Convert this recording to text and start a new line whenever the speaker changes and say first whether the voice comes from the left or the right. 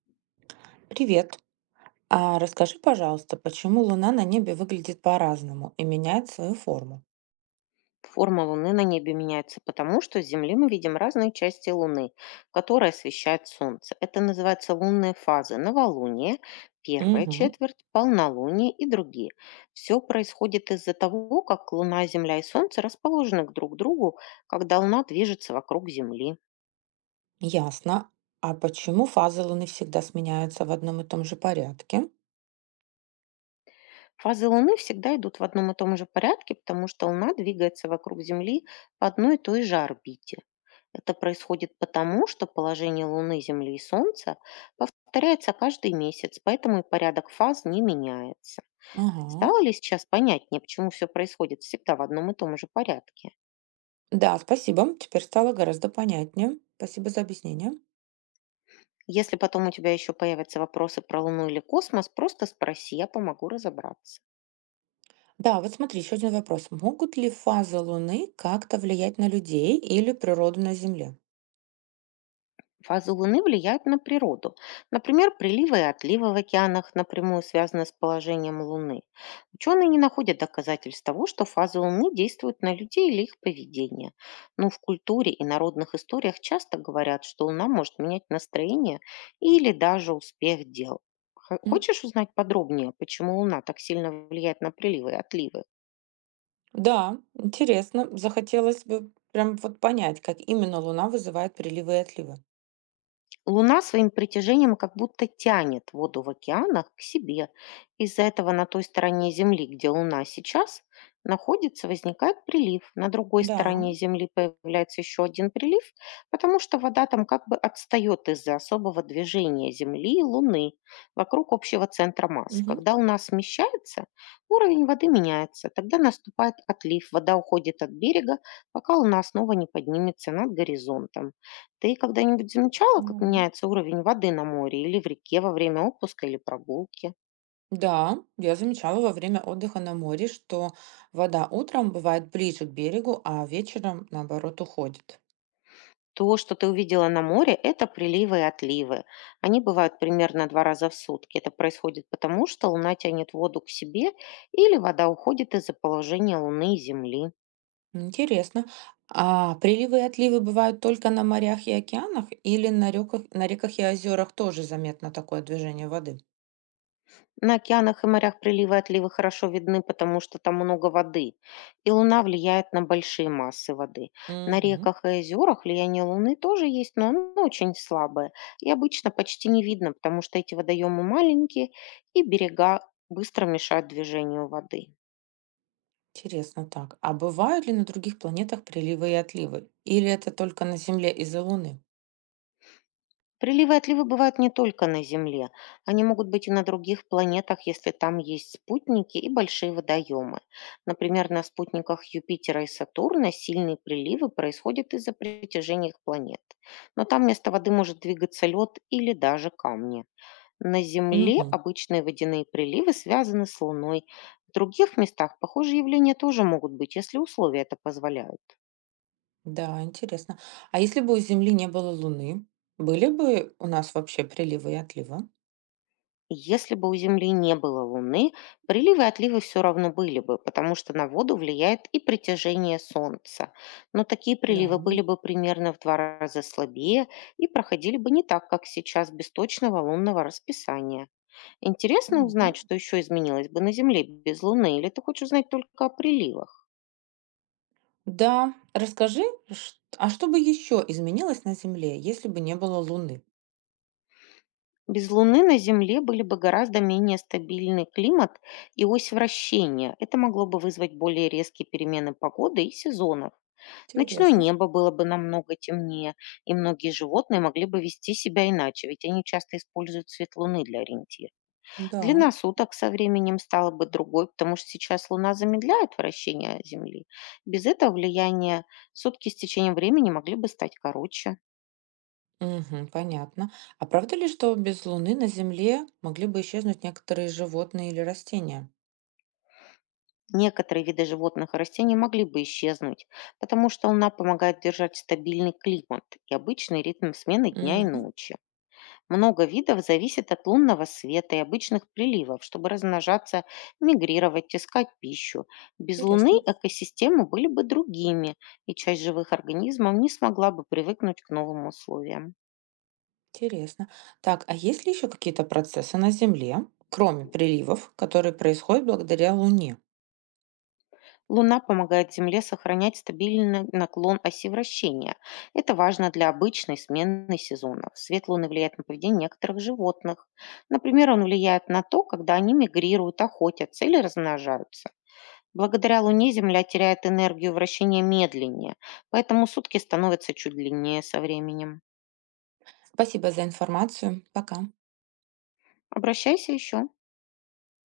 right: Привет. А расскажи, пожалуйста, почему Луна на небе выглядит по-разному и меняет свою форму?
left: Форма Луны на небе меняется потому, что с Земли мы видим разные части Луны, которые освещает Солнце. Это называется лунные фазы, новолуние, первая
right: Угу,
left: четверть, полнолуние и другие. Все происходит из-за того, как Луна, Земля и Солнце расположены друг к другу, когда Луна движется вокруг Земли.
right: ясно. А почему фазы Луны всегда сменяются в одном и том же порядке?
left: Фазы Луны всегда идут в одном и том же порядке, потому что Луна двигается вокруг Земли по одной и той же орбите. Это происходит потому, что положение Луны, Земли и Солнца повторяется каждый месяц, поэтому и порядок фаз не меняется.
right: Ага.
left: Стало ли сейчас понятнее, почему все происходит всегда в одном и том же порядке?
right: Да, спасибо. Теперь стало гораздо понятнее. Спасибо за объяснение.
left: Если потом у тебя еще появятся вопросы про Луну или космос, просто спроси, я помогу разобраться.
right: Да, вот смотри, еще один вопрос. Могут ли фазы Луны как-то влиять на людей или природу на Земле?
left: Фазы Луны влияют на природу. Например, приливы и отливы в океанах напрямую связаны с положением Луны. Ученые не находят доказательств того, что фазы Луны действуют на людей или их поведение. Но в культуре и народных историях часто говорят, что Луна может менять настроение или даже успех дел.
right: М,
left: Хочешь узнать подробнее, почему Луна так сильно влияет на приливы и отливы?
right: Да, интересно. Захотелось бы прям вот понять, как именно Луна вызывает приливы и отливы.
left: Луна своим притяжением как будто тянет воду в океанах к себе. Из-за этого на той стороне Земли, где Луна сейчас находится, возникает прилив. На другой
right: Да.
left: стороне Земли появляется еще один прилив, потому что вода там как бы отстает из-за особого движения Земли и Луны вокруг общего центра масс.
right: Мгм.
left: Когда Луна смещается, уровень воды меняется. Тогда наступает отлив, вода уходит от берега, пока Луна снова не поднимется над горизонтом. Ты когда-нибудь замечала, как
right: Да.
left: меняется уровень воды на море или в реке во время отпуска или прогулки?
right: Да, я замечала во время отдыха на море, что вода утром бывает ближе к берегу, а вечером, наоборот, уходит.
left: То, что ты увидела на море, это приливы и отливы. Они бывают примерно два раза в сутки. Это происходит потому, что Луна тянет воду к себе или вода уходит из-за положения Луны и Земли.
right: Интересно. А приливы и отливы бывают только на морях и океанах или на реках и озерах тоже заметно такое движение воды?
left: На океанах и морях приливы и отливы хорошо видны, потому что там много воды, и луна влияет на большие массы воды. На
right: Мгм.
left: реках и озерах влияние луны тоже есть, но оно очень слабое, и обычно почти не видно, потому что эти водоемы маленькие, и берега быстро мешают движению воды.
right: Интересно так. А бывают ли на других планетах приливы и отливы? Или это только на Земле из-за Луны?
left: Приливы и отливы бывают не только на Земле. Они могут быть и на других планетах, если там есть спутники и большие водоемы. Например, на спутниках Юпитера и Сатурна сильные приливы происходят из-за притяжения их планет. Но там вместо воды может двигаться лед или даже камни. На Земле
right: Мгм.
left: обычные водяные приливы связаны с Луной. В других местах похожие явления тоже могут быть, если условия это позволяют.
right: Да, интересно. А если бы у Земли не было Луны, были бы у нас вообще приливы и отливы?
left: Если бы у Земли не было Луны, приливы и отливы все равно были бы, потому что на воду влияет и притяжение Солнца. Но такие
right: Да,
left: приливы были бы примерно в два раза слабее и проходили бы не так, как сейчас, без точного лунного расписания. Интересно
right: понятно.
left: узнать, что еще изменилось бы на Земле без Луны, или ты хочешь узнать только о приливах?
right: Да, расскажи, а что бы еще изменилось на Земле, если бы не было Луны?
left: Без Луны на Земле были бы гораздо менее стабильный климат и ось вращения. Это могло бы вызвать более резкие перемены погоды и сезонов. Ночное
right: Интересно.
left: небо было бы намного темнее, и многие животные могли бы вести себя иначе, ведь они часто используют свет Луны для ориентира.
right: Да.
left: Длина суток со временем стала бы другой, потому что сейчас Луна замедляет вращение Земли. Без этого влияния сутки с течением времени могли бы стать короче.
right: Мгм, понятно. А правда ли, что без Луны на Земле могли бы исчезнуть некоторые животные или растения?
left: Некоторые виды животных и растений могли бы исчезнуть, потому что Луна помогает держать стабильный климат и обычный ритм смены дня и
right: Мгм.
left: ночи. Много видов зависит от лунного света и обычных приливов, чтобы размножаться, мигрировать, искать пищу. Без Луны
right: Интересно.
left: экосистемы были бы другими, и часть живых организмов не смогла бы привыкнуть к новым условиям.
right: Интересно. Так, а есть ли еще какие-то процессы на Земле, кроме приливов, которые происходят благодаря Луне?
left: Луна помогает Земле сохранять стабильный наклон оси вращения. Это важно для обычной смены сезонов. Свет Луны влияет на поведение некоторых животных. Например, он влияет на то, когда они мигрируют, охотятся или размножаются. Благодаря Луне Земля теряет энергию вращения медленнее, поэтому сутки становятся чуть длиннее со временем.
right: Спасибо за информацию. Пока.
left: Обращайся еще.